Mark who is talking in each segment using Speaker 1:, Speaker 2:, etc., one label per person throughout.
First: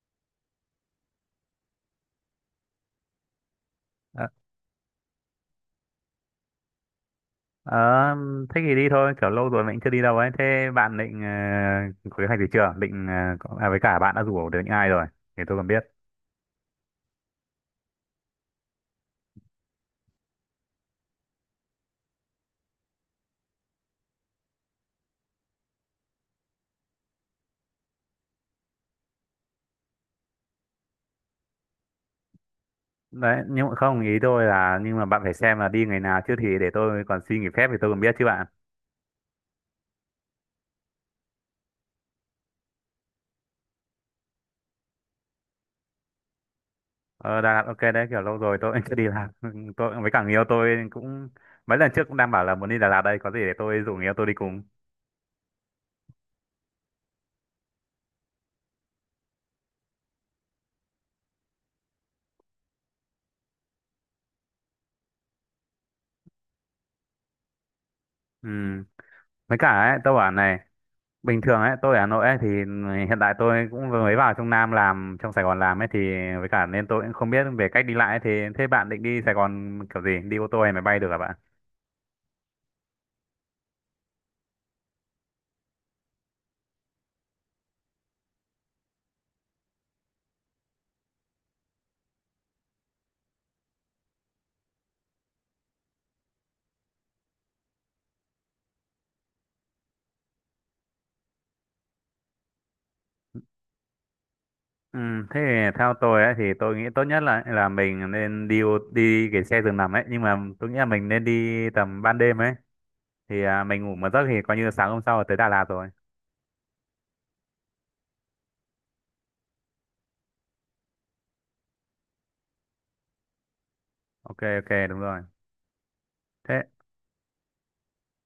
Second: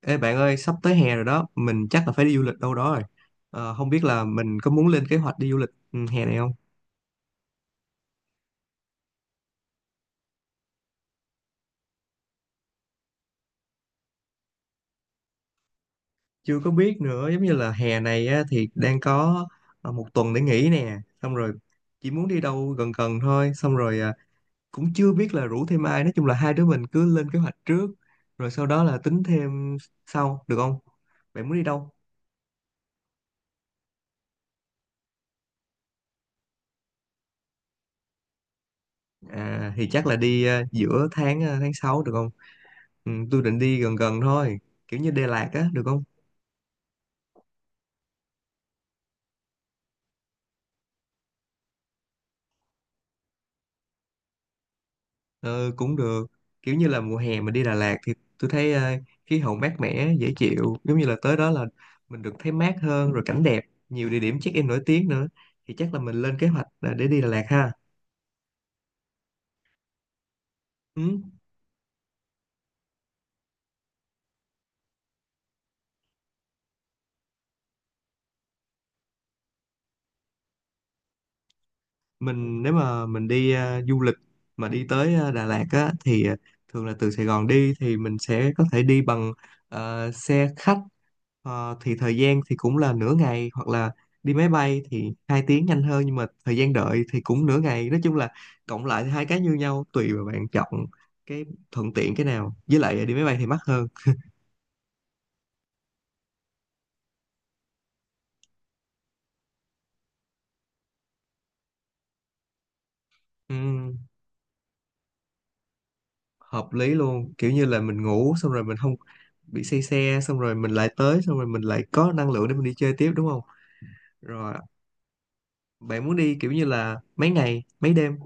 Speaker 1: Ê bạn ơi, sắp tới hè rồi đó, mình chắc là phải đi du lịch đâu đó rồi. Không biết là
Speaker 2: Ờ,
Speaker 1: mình có muốn lên kế hoạch đi du lịch hè này không?
Speaker 2: ờ, Thế thì đi thôi, kiểu lâu rồi mình chưa đi đâu ấy. Thế bạn định có kế hoạch gì chưa? Định với cả bạn đã rủ được những ai rồi thì tôi còn biết.
Speaker 1: Chưa có biết nữa, giống như là hè này á, thì đang có một tuần để nghỉ nè, xong rồi chỉ muốn đi đâu gần gần thôi, xong rồi cũng chưa biết là rủ thêm ai, nói chung là hai đứa mình cứ lên kế hoạch trước, rồi sau đó là tính thêm sau, được không? Bạn muốn đi đâu?
Speaker 2: Đấy, nhưng mà không, ý tôi là nhưng mà bạn phải xem là đi ngày nào chứ, thì để tôi còn xin nghỉ phép thì tôi còn biết chứ bạn.
Speaker 1: À, thì chắc là đi giữa tháng 6 được không? Ừ, tôi định đi gần gần thôi, kiểu như Đà Lạt á, được không?
Speaker 2: Ờ đã ok đấy, kiểu lâu rồi tôi cũng chưa đi làm. Tôi với cả người yêu tôi cũng mấy lần trước cũng đang bảo là muốn đi Đà Lạt đây, có gì để tôi rủ người yêu tôi đi cùng.
Speaker 1: Ờ, cũng được, kiểu như là mùa hè mình đi Đà Lạt thì tôi thấy khí hậu mát mẻ dễ chịu, giống như là tới đó là mình được thấy mát hơn, rồi cảnh đẹp, nhiều địa điểm check-in nổi tiếng nữa, thì chắc là mình lên kế hoạch là để đi Đà Lạt ha.
Speaker 2: Ừ. Với cả ấy, tôi bảo này,
Speaker 1: Ừ.
Speaker 2: bình thường ấy tôi ở Hà Nội ấy, thì hiện tại tôi cũng vừa mới vào trong Nam làm, trong Sài Gòn làm ấy, thì với cả nên tôi cũng không biết về cách đi lại ấy, thì thế bạn định đi Sài Gòn kiểu gì, đi ô tô hay máy bay được hả bạn?
Speaker 1: Mình nếu mà mình đi du lịch mà đi tới Đà Lạt á thì thường là từ Sài Gòn đi thì mình sẽ có thể đi bằng xe khách. Thì thời gian thì cũng là nửa ngày, hoặc là đi máy bay thì 2 tiếng nhanh hơn, nhưng mà thời gian đợi thì cũng nửa ngày, nói chung là cộng lại thì hai cái như nhau, tùy vào bạn chọn cái thuận tiện cái nào, với lại đi máy bay thì mắc hơn.
Speaker 2: Ừ, thế thì theo tôi ấy, thì tôi nghĩ tốt nhất là mình nên đi đi cái xe giường nằm ấy, nhưng mà tôi nghĩ là mình nên đi tầm ban đêm ấy, thì mình ngủ
Speaker 1: Ừm,
Speaker 2: một giấc thì coi như sáng hôm sau là tới Đà Lạt rồi.
Speaker 1: Hợp lý luôn, kiểu như là mình ngủ xong rồi mình không bị say xe, xong rồi mình lại tới, xong rồi mình lại có năng lượng để mình đi chơi tiếp, đúng không?
Speaker 2: Ok
Speaker 1: Rồi,
Speaker 2: ok, đúng rồi.
Speaker 1: bạn muốn đi kiểu
Speaker 2: Thế
Speaker 1: như là mấy ngày, mấy đêm?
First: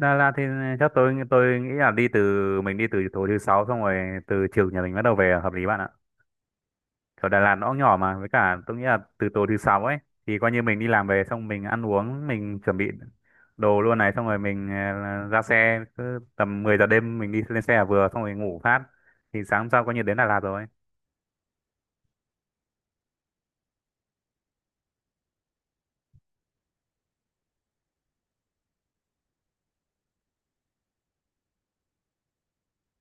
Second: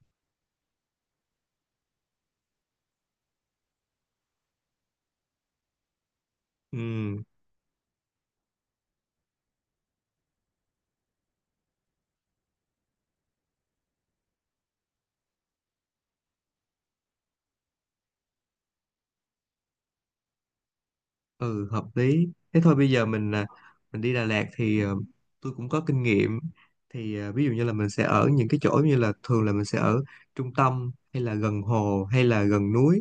Speaker 2: Đà Lạt thì chắc tôi nghĩ là đi từ mình đi từ tối thứ sáu, xong rồi từ chiều nhà mình bắt đầu về là hợp lý bạn ạ.
Speaker 1: Ừ,
Speaker 2: Kiểu Đà Lạt nó cũng nhỏ mà, với cả tôi nghĩ là từ tối thứ sáu ấy thì coi như mình đi làm về, xong mình ăn uống mình chuẩn bị đồ luôn này, xong rồi mình ra xe cứ tầm 10 giờ đêm mình đi lên xe là vừa, xong rồi ngủ phát thì sáng hôm sau coi như đến Đà Lạt rồi.
Speaker 1: ừ, hợp lý. Thế thôi, bây giờ mình đi Đà Lạt thì tôi cũng có kinh nghiệm. Thì ví dụ như là mình sẽ ở những cái chỗ như là thường là mình sẽ ở trung tâm hay là gần hồ hay là gần núi.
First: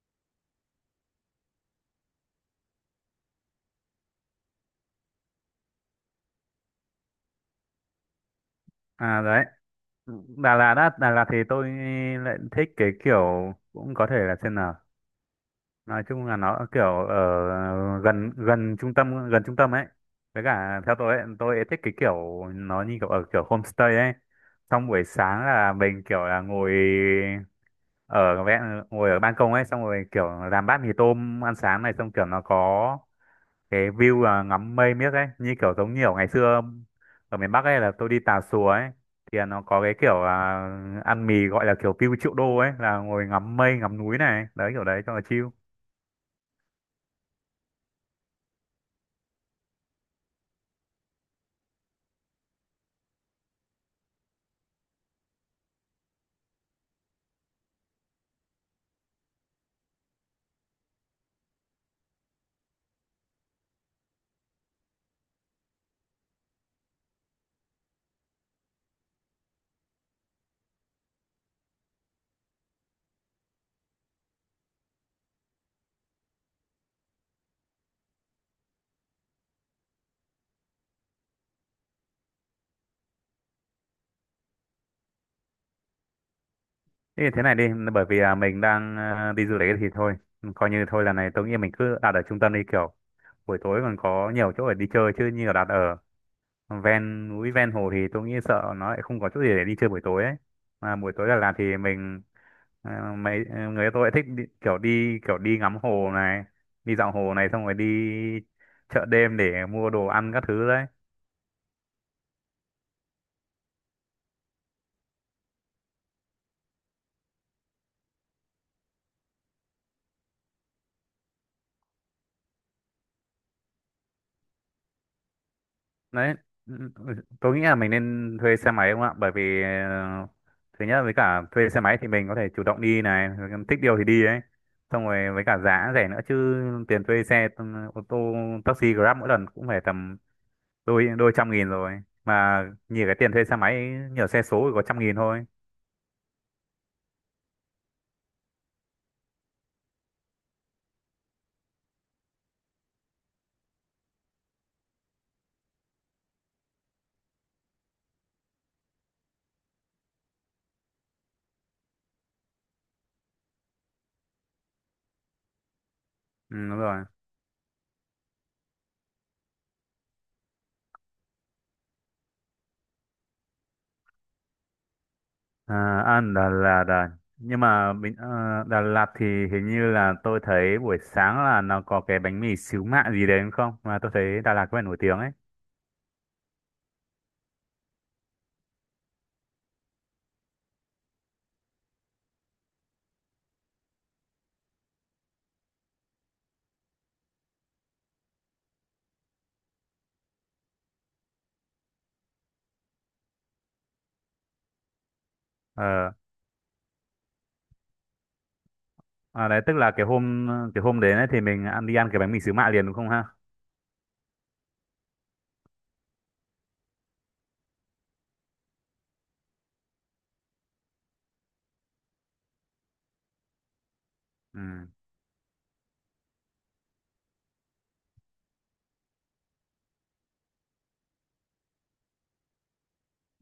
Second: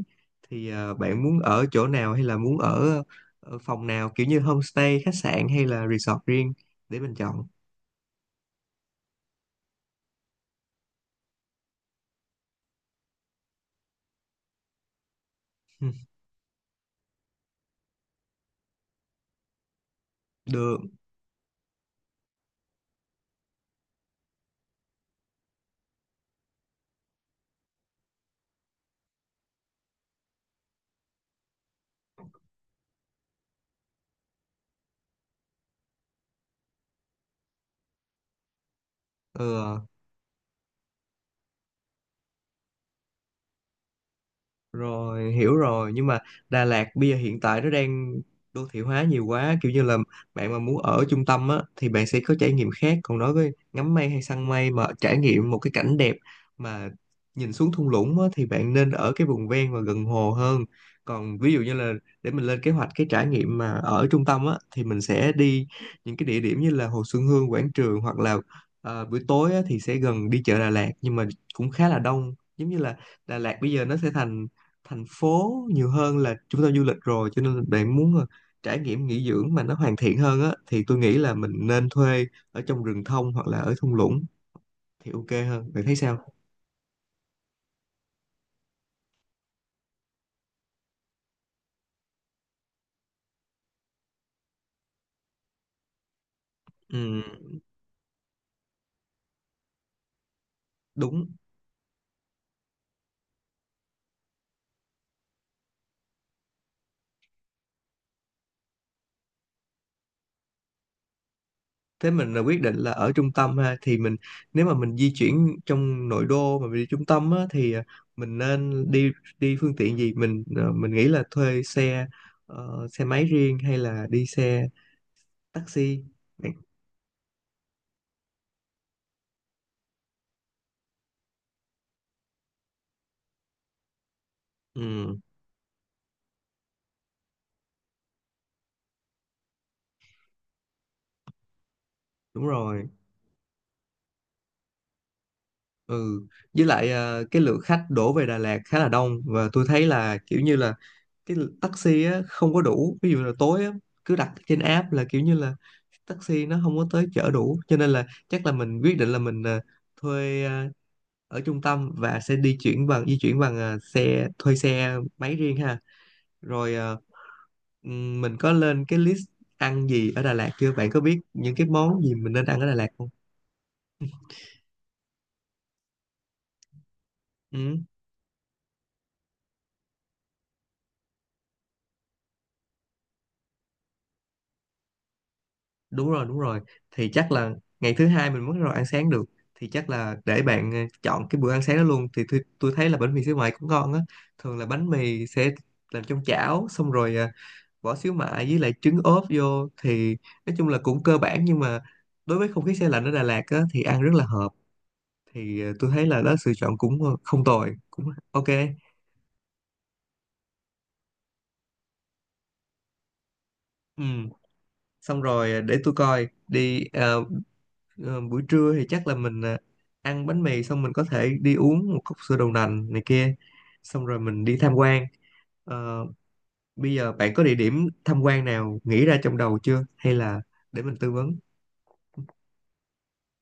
Speaker 1: Thì bạn muốn ở chỗ nào, hay là muốn ở phòng nào, kiểu như homestay, khách sạn hay là resort riêng để mình chọn.
Speaker 2: À đấy, Đà Lạt á, Đà Lạt thì tôi lại thích cái kiểu, cũng có thể là xem nào, nói chung là nó kiểu ở gần gần trung tâm, ấy, với
Speaker 1: Ừ, được.
Speaker 2: cả theo tôi ấy thích cái kiểu nó như kiểu ở kiểu homestay ấy, xong buổi sáng là mình kiểu là ngồi ở ngồi ở ban công ấy, xong rồi kiểu làm bát mì tôm ăn sáng này, xong kiểu nó có cái view là ngắm mây miếc ấy, như kiểu giống như ở ngày xưa ở miền Bắc ấy là tôi đi Tà Xùa ấy thì
Speaker 1: Ừ,
Speaker 2: nó có
Speaker 1: ờ.
Speaker 2: cái kiểu là ăn mì gọi là kiểu view triệu đô ấy, là ngồi ngắm mây ngắm núi này, đấy kiểu đấy cho là
Speaker 1: Rồi,
Speaker 2: chill.
Speaker 1: hiểu rồi, nhưng mà Đà Lạt bây giờ hiện tại nó đang đô thị hóa nhiều quá, kiểu như là bạn mà muốn ở trung tâm á thì bạn sẽ có trải nghiệm khác, còn đối với ngắm mây hay săn mây mà trải nghiệm một cái cảnh đẹp mà nhìn xuống thung lũng á thì bạn nên ở cái vùng ven và gần hồ hơn. Còn ví dụ như là để mình lên kế hoạch cái trải nghiệm mà ở trung tâm á thì mình sẽ đi những cái địa điểm như là Hồ Xuân Hương, Quảng Trường, hoặc là buổi tối á, thì sẽ gần đi chợ Đà Lạt, nhưng mà cũng khá là đông, giống như là Đà Lạt bây giờ nó sẽ thành thành phố nhiều hơn là trung tâm du lịch rồi, cho nên là bạn muốn trải nghiệm nghỉ dưỡng mà nó hoàn thiện hơn á thì tôi nghĩ là mình nên thuê ở trong rừng thông hoặc là ở thung lũng thì ok hơn, bạn thấy sao?
Speaker 2: Thế thì thế này đi, bởi vì mình đang đi du lịch thì thôi, coi như thôi lần này tôi nghĩ mình cứ đặt ở trung tâm đi, kiểu buổi tối còn có nhiều chỗ để đi chơi, chứ như là đặt ở
Speaker 1: Ừ,
Speaker 2: ven núi ven hồ thì tôi nghĩ sợ nó lại không có chỗ gì để đi chơi buổi tối ấy. Mà buổi
Speaker 1: đúng.
Speaker 2: tối Đà Lạt thì mình người tôi lại thích đi, kiểu đi kiểu đi ngắm hồ này, đi dạo hồ này, xong rồi đi chợ đêm để mua đồ ăn các thứ đấy.
Speaker 1: Thế mình là quyết định là ở trung tâm ha, thì mình nếu mà mình di chuyển trong nội đô mà mình đi trung tâm á thì mình nên đi đi phương tiện gì, mình nghĩ là thuê xe máy riêng hay là đi xe taxi?
Speaker 2: Đấy, ừ, tôi nghĩ là mình nên thuê xe máy không ạ, bởi vì thứ nhất với cả thuê xe máy thì mình có thể chủ động đi này, thích điều thì đi ấy, xong
Speaker 1: Ừ,
Speaker 2: rồi với cả giá rẻ nữa chứ, tiền thuê xe ô tô taxi Grab mỗi lần cũng phải tầm đôi đôi 100.000 rồi
Speaker 1: đúng
Speaker 2: mà,
Speaker 1: rồi.
Speaker 2: nhìn cái tiền thuê xe máy nhờ xe số thì có 100.000 thôi.
Speaker 1: Ừ, với lại cái lượng khách đổ về Đà Lạt khá là đông, và tôi thấy là kiểu như là cái taxi á, không có đủ, ví dụ là tối á, cứ đặt trên app là kiểu như là taxi nó không có tới chở đủ, cho nên là chắc là mình quyết định là mình thuê ở trung tâm và sẽ di chuyển bằng xe thuê xe máy riêng ha,
Speaker 2: Ừ,
Speaker 1: rồi
Speaker 2: đúng rồi.
Speaker 1: mình có lên cái list ăn gì ở Đà Lạt chưa, bạn có biết những cái món gì mình nên ăn ở Đà Lạt không?
Speaker 2: à, Đà Lạt à. Nhưng
Speaker 1: Ừ.
Speaker 2: mà bình- ờ, Đà Lạt thì hình như là tôi thấy buổi sáng là nó có cái bánh mì xíu mại gì đấy đúng không, mà tôi thấy Đà Lạt có vẻ nổi tiếng ấy.
Speaker 1: Đúng rồi, đúng rồi, thì chắc là ngày thứ hai mình mới bắt đầu ăn sáng được, thì chắc là để bạn chọn cái bữa ăn sáng đó luôn, thì tôi thấy là bánh mì xíu mại cũng ngon á. Thường là bánh mì sẽ làm trong chảo, xong rồi bỏ xíu mại với lại trứng ốp vô, thì nói chung là cũng cơ bản, nhưng mà đối với không khí xe lạnh ở Đà Lạt á thì ăn rất là hợp. Thì tôi thấy
Speaker 2: Ờ,
Speaker 1: là đó sự chọn cũng không tồi, cũng ok.
Speaker 2: đấy tức là cái hôm đến ấy thì mình ăn đi ăn cái bánh mì xíu mại liền đúng không ha.
Speaker 1: Ừ, xong rồi để tôi coi đi. Ờ, Buổi trưa thì chắc là ăn bánh mì xong mình có thể đi uống một cốc sữa đậu nành này kia, xong rồi mình đi tham
Speaker 2: Ừ.
Speaker 1: quan. Ờ, Bây giờ bạn có địa điểm tham quan nào nghĩ ra trong đầu chưa, hay là để mình tư vấn?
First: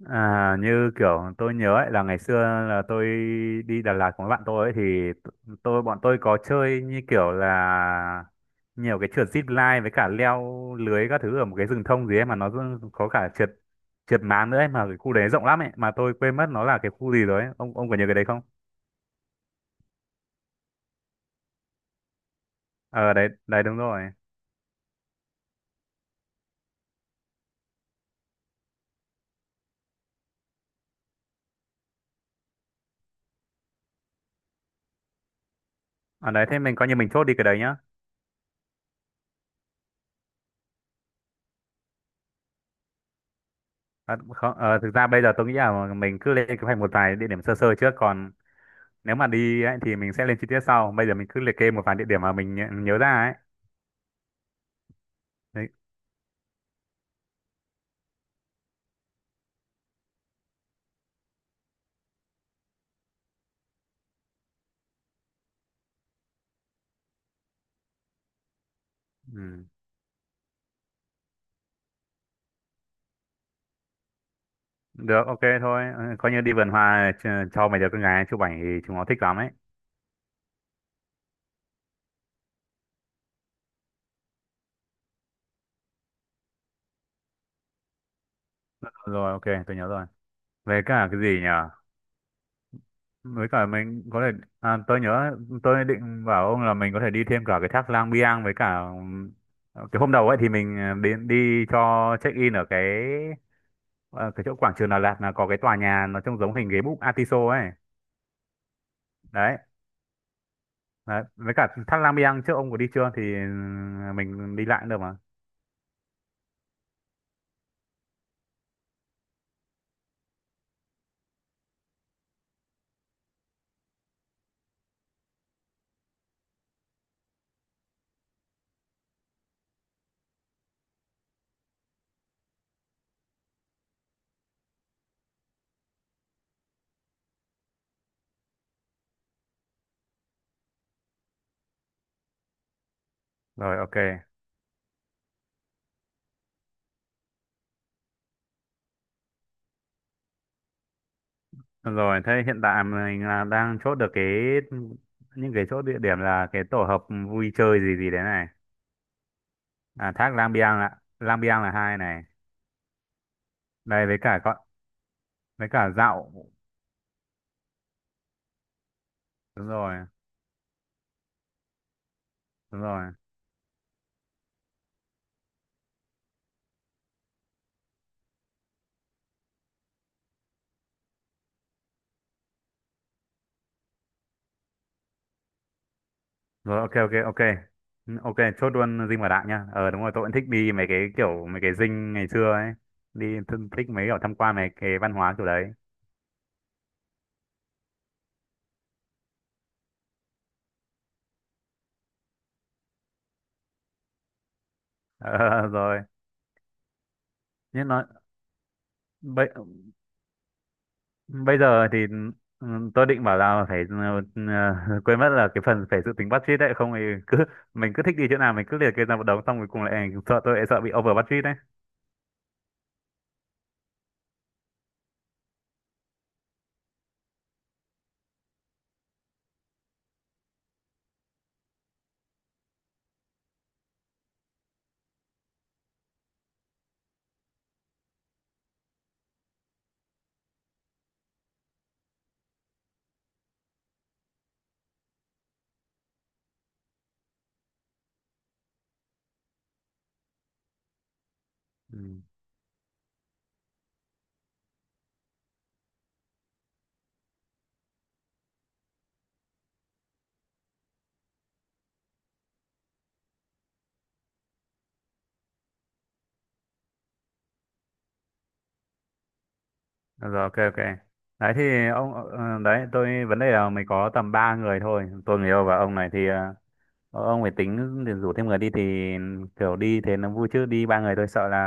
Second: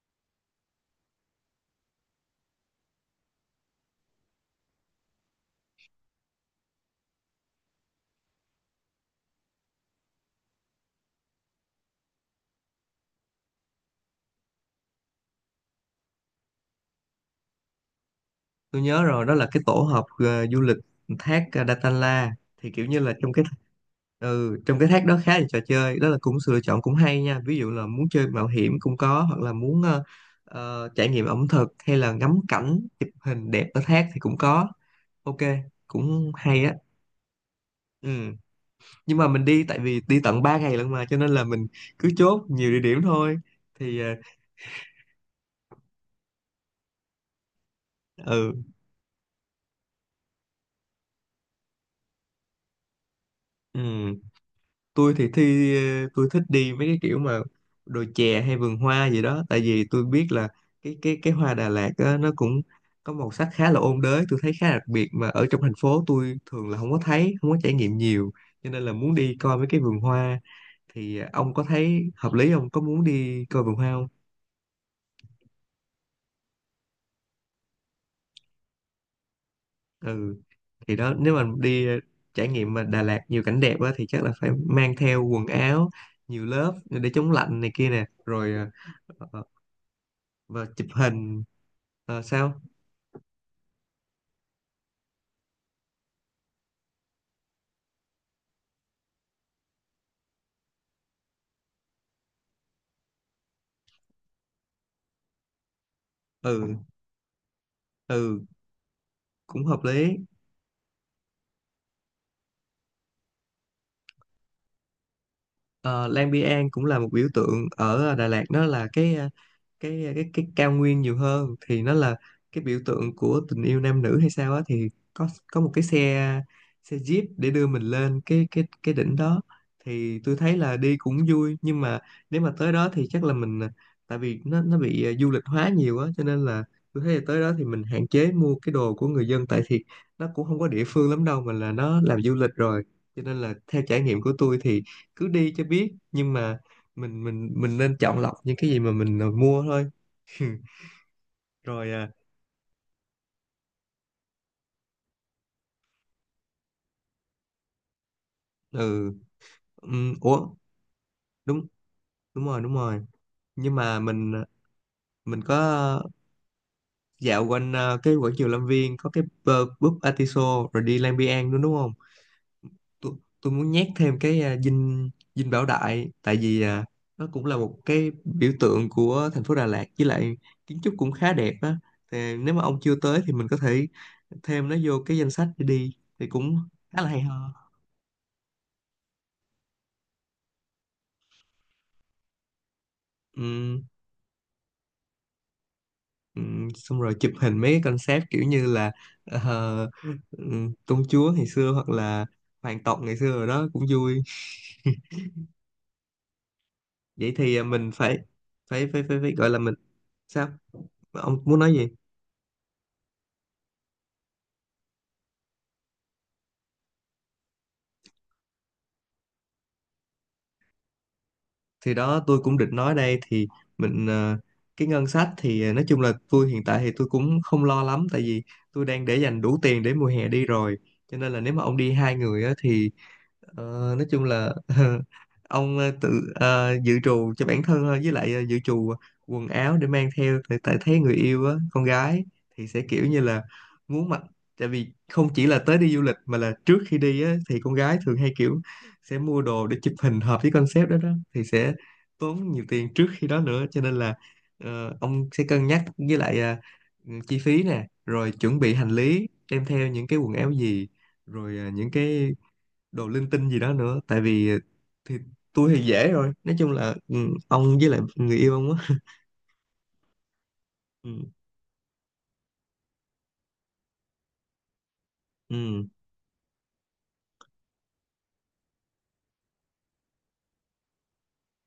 Speaker 2: À, như kiểu tôi nhớ ấy là ngày xưa là tôi đi Đà Lạt cùng với bạn tôi ấy thì tôi bọn tôi có chơi như kiểu là nhiều cái trượt zip line với cả leo lưới các thứ ở một cái rừng thông gì ấy, mà nó có cả trượt trượt máng nữa ấy, mà cái khu đấy rộng lắm ấy, mà tôi quên mất nó là cái khu gì rồi ấy. Ông có nhớ cái đấy không?
Speaker 1: Tôi nhớ rồi, đó là cái tổ hợp du lịch thác Datanla, thì kiểu như là
Speaker 2: Ờ đấy
Speaker 1: trong cái…
Speaker 2: đấy, đúng rồi.
Speaker 1: Ừ, trong cái thác đó khá là trò chơi, đó là cũng sự lựa chọn cũng hay nha, ví dụ là muốn chơi mạo hiểm cũng có, hoặc là muốn trải nghiệm ẩm thực hay là ngắm cảnh chụp hình đẹp ở thác thì cũng có, ok,
Speaker 2: Ở
Speaker 1: cũng
Speaker 2: đấy, thế
Speaker 1: hay á.
Speaker 2: mình coi như mình chốt đi cái đấy nhá.
Speaker 1: Ừ. Nhưng mà mình đi, tại vì đi tận 3 ngày lận mà, cho nên là mình cứ chốt nhiều địa điểm thôi, thì
Speaker 2: À, không, thực ra bây giờ tôi nghĩ là mình cứ lên kế hoạch một vài địa điểm sơ sơ trước, còn
Speaker 1: ừ,
Speaker 2: nếu mà đi ấy thì mình sẽ lên chi tiết sau, bây giờ mình cứ liệt kê một vài địa điểm mà mình nhớ nhớ ra ấy.
Speaker 1: ừ. tôi thì
Speaker 2: Đấy.
Speaker 1: thi ờ, tôi thích đi mấy cái kiểu mà đồi chè hay vườn hoa gì đó, tại vì tôi biết là cái hoa Đà Lạt á, nó cũng có màu sắc khá là ôn đới, tôi thấy khá là đặc biệt mà ở trong thành phố tôi thường là không có thấy, không có trải nghiệm nhiều, cho nên là muốn đi coi
Speaker 2: Ừ.
Speaker 1: mấy cái vườn hoa. Thì ông có thấy hợp lý không, có muốn đi coi vườn hoa không?
Speaker 2: Được ok thôi. Ừ, coi như đi vườn hoa cho mấy đứa con gái chụp ảnh thì chúng nó thích lắm ấy.
Speaker 1: Ừ. Thì đó, nếu mà đi trải nghiệm mà Đà Lạt nhiều cảnh đẹp á thì chắc là phải mang theo quần áo nhiều lớp để chống lạnh này kia nè, rồi
Speaker 2: Rồi
Speaker 1: ờ,
Speaker 2: ok, tôi nhớ rồi.
Speaker 1: và
Speaker 2: Về
Speaker 1: chụp
Speaker 2: cả cái gì
Speaker 1: hình.
Speaker 2: nhỉ,
Speaker 1: Ờ, sao?
Speaker 2: với cả mình có thể tôi nhớ tôi định bảo ông là mình có thể đi thêm cả cái thác Lang Biang với cả cái hôm đầu ấy thì mình đi đi cho check in ở cái ờ, cái chỗ quảng trường Đà Lạt là có cái tòa nhà nó trông giống hình
Speaker 1: Ừ,
Speaker 2: ghế búp Atiso ấy.
Speaker 1: ừ,
Speaker 2: Đấy.
Speaker 1: cũng hợp lý.
Speaker 2: Đấy, với cả thác Lang Biang trước ông có đi chưa thì mình đi lại cũng được mà.
Speaker 1: Ờ, Lang Biang cũng là một biểu tượng ở Đà Lạt, đó là cái ờ, cái cao nguyên nhiều hơn thì nó là cái biểu tượng của tình yêu nam nữ hay sao á, thì có một cái xe xe jeep để đưa mình lên cái đỉnh đó, thì tôi thấy là đi cũng vui, nhưng mà nếu mà tới đó thì chắc là mình, tại vì nó bị du lịch hóa nhiều á, cho nên là tôi thấy là tới đó thì mình hạn chế mua cái đồ của người dân tại, thì nó cũng không có địa phương lắm đâu mà là nó làm du lịch rồi, cho nên là
Speaker 2: Rồi
Speaker 1: theo
Speaker 2: ok.
Speaker 1: trải nghiệm của tôi thì cứ đi cho biết, nhưng mà mình nên chọn lọc những cái gì mà mua thôi. Rồi
Speaker 2: Rồi thế hiện tại mình là đang chốt được cái những cái chỗ địa điểm là cái tổ hợp vui chơi gì gì đấy này.
Speaker 1: ừ.
Speaker 2: À, thác
Speaker 1: Ủa,
Speaker 2: Lang Biang ạ, Lang Biang
Speaker 1: đúng,
Speaker 2: là hai này.
Speaker 1: đúng rồi, đúng rồi. Nhưng mà
Speaker 2: Đây với
Speaker 1: mình
Speaker 2: cả
Speaker 1: à,
Speaker 2: con
Speaker 1: mình có
Speaker 2: với cả dạo.
Speaker 1: dạo quanh cái quảng trường Lâm Viên, có cái
Speaker 2: Đúng rồi
Speaker 1: búp Atiso, rồi đi Lang Biang nữa đúng không?
Speaker 2: đúng rồi.
Speaker 1: Tôi tôi muốn nhét thêm cái dinh dinh Bảo Đại, tại vì nó cũng là một cái biểu tượng của thành phố Đà Lạt, với lại kiến trúc cũng khá đẹp á, thì nếu mà ông chưa tới thì mình có thể thêm nó vô cái danh sách để đi, thì cũng
Speaker 2: Rồi ok
Speaker 1: khá là
Speaker 2: ok
Speaker 1: hay
Speaker 2: ok.
Speaker 1: ho.
Speaker 2: Ừ, ok chốt luôn dinh và đạm nha. Ờ đúng rồi, tôi cũng thích đi mấy cái kiểu mấy cái dinh ngày xưa ấy, đi
Speaker 1: Ừ.
Speaker 2: thích mấy kiểu tham quan mấy cái văn hóa kiểu đấy.
Speaker 1: Ừ, xong rồi chụp hình mấy cái concept kiểu như là ờ, ừ, công chúa ngày xưa, hoặc là hoàng tộc ngày xưa rồi đó, cũng vui.
Speaker 2: Ờ, rồi.
Speaker 1: Vậy thì
Speaker 2: Nhưng
Speaker 1: mình
Speaker 2: nói
Speaker 1: phải phải phải phải, phải gọi
Speaker 2: bây
Speaker 1: là mình… Sao, ông
Speaker 2: bây
Speaker 1: muốn nói gì?
Speaker 2: giờ thì ừ, tôi định bảo là phải ừ, quên mất là cái phần phải dự tính budget đấy, không thì cứ mình cứ thích đi chỗ nào mình cứ liệt kê ra một đống, xong rồi cùng lại sợ, tôi lại sợ bị over budget đấy.
Speaker 1: Thì đó, tôi cũng định nói đây, thì mình cái ngân sách thì nói chung là tôi hiện tại thì tôi cũng không lo lắm, tại vì tôi đang để dành đủ tiền để mùa hè đi rồi, cho nên là nếu mà ông đi hai người á thì ờ, nói chung là ông tự dự trù cho bản thân thôi, với lại dự trù quần áo để mang theo. Tại tại thấy người yêu á, con gái thì sẽ kiểu như là muốn mặc, tại vì không chỉ là tới đi du lịch mà là trước khi đi á, thì con gái thường hay kiểu sẽ mua đồ để chụp hình hợp với concept đó đó, thì sẽ
Speaker 2: Ừ.
Speaker 1: tốn nhiều tiền trước khi đó nữa, cho nên là ông sẽ cân nhắc với lại chi phí nè, rồi chuẩn bị hành lý đem theo những cái quần áo gì, rồi những cái đồ linh tinh gì đó nữa, tại vì thì tôi thì dễ rồi, nói chung là ông với lại người yêu ông á.
Speaker 2: Rồi ok ok.
Speaker 1: Ừ,
Speaker 2: Đấy thì ông đấy tôi vấn đề là mình có tầm 3 người thôi, tôi người yêu và
Speaker 1: ừ.
Speaker 2: ông này thì ông phải tính để rủ thêm người đi thì kiểu đi thế nó vui, chứ đi ba người tôi sợ là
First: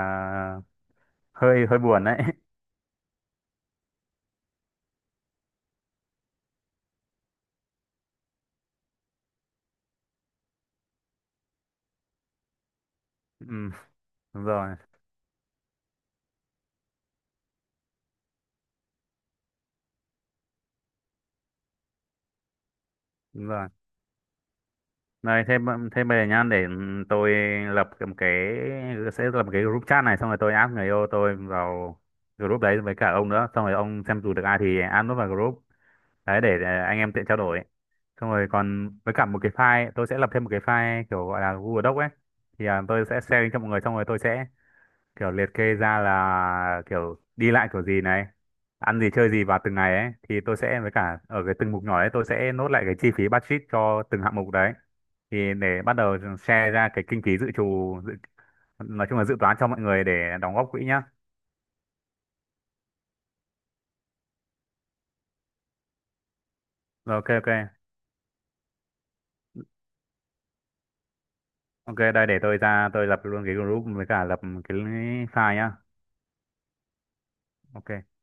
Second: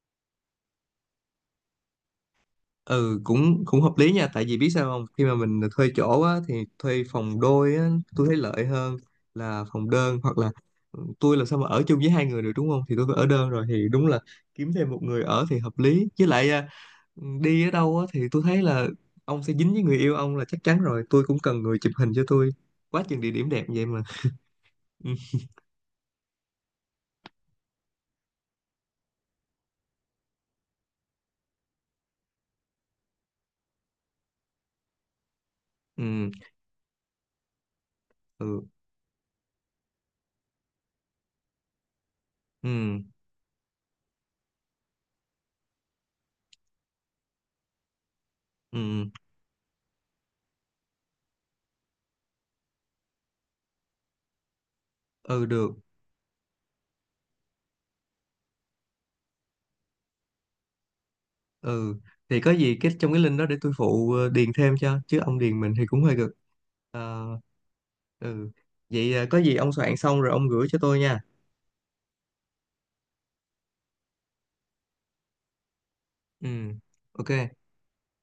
Speaker 2: hơi hơi buồn đấy.
Speaker 1: Ừ, cũng cũng hợp lý nha, tại vì biết sao không, khi mà mình thuê chỗ á thì thuê phòng đôi á tôi thấy lợi hơn là phòng đơn, hoặc là tôi làm sao mà ở chung với hai người được đúng không, thì tôi phải ở
Speaker 2: Ừ,
Speaker 1: đơn rồi, thì đúng là
Speaker 2: đúng
Speaker 1: kiếm
Speaker 2: rồi,
Speaker 1: thêm một người ở thì hợp lý, với lại đi ở đâu á thì tôi thấy là ông sẽ dính với người yêu ông là chắc chắn rồi, tôi cũng cần người chụp hình cho tôi, quá chừng địa
Speaker 2: đúng
Speaker 1: điểm đẹp
Speaker 2: rồi.
Speaker 1: vậy mà. Ừ,
Speaker 2: Này thêm thêm về nhá, để ừ, tôi lập một cái sẽ lập một cái group chat này, xong rồi tôi add người yêu tôi vào group đấy với cả ông nữa, xong rồi ông xem dù được ai thì add nó vào group.
Speaker 1: ừ,
Speaker 2: Đấy để anh em tiện trao đổi, xong rồi
Speaker 1: ừ,
Speaker 2: còn với cả một cái file, tôi sẽ lập thêm một cái file kiểu gọi là Google Doc ấy, thì
Speaker 1: ừ,
Speaker 2: tôi sẽ share link cho mọi người, xong rồi tôi sẽ kiểu liệt kê ra là kiểu đi lại kiểu gì này, ăn
Speaker 1: ừ.
Speaker 2: gì chơi gì vào từng ngày ấy, thì tôi sẽ với cả ở cái từng mục nhỏ ấy tôi sẽ nốt lại cái chi phí budget cho từng hạng mục đấy,
Speaker 1: Ừ,
Speaker 2: thì
Speaker 1: được.
Speaker 2: để bắt đầu share ra cái kinh phí dự trù nói chung là dự toán cho mọi người để đóng góp quỹ nhá.
Speaker 1: Ừ, thì có gì cái trong cái link đó để tôi phụ điền thêm cho, chứ ông điền mình thì cũng hơi gần.
Speaker 2: Rồi
Speaker 1: Ờ,
Speaker 2: ok ok
Speaker 1: ừ. Vậy có gì ông soạn xong rồi ông gửi cho tôi nha.
Speaker 2: ok. Đây để tôi ra tôi lập luôn cái group với cả lập cái file nhá.
Speaker 1: Ừ. Ok.
Speaker 2: Ok.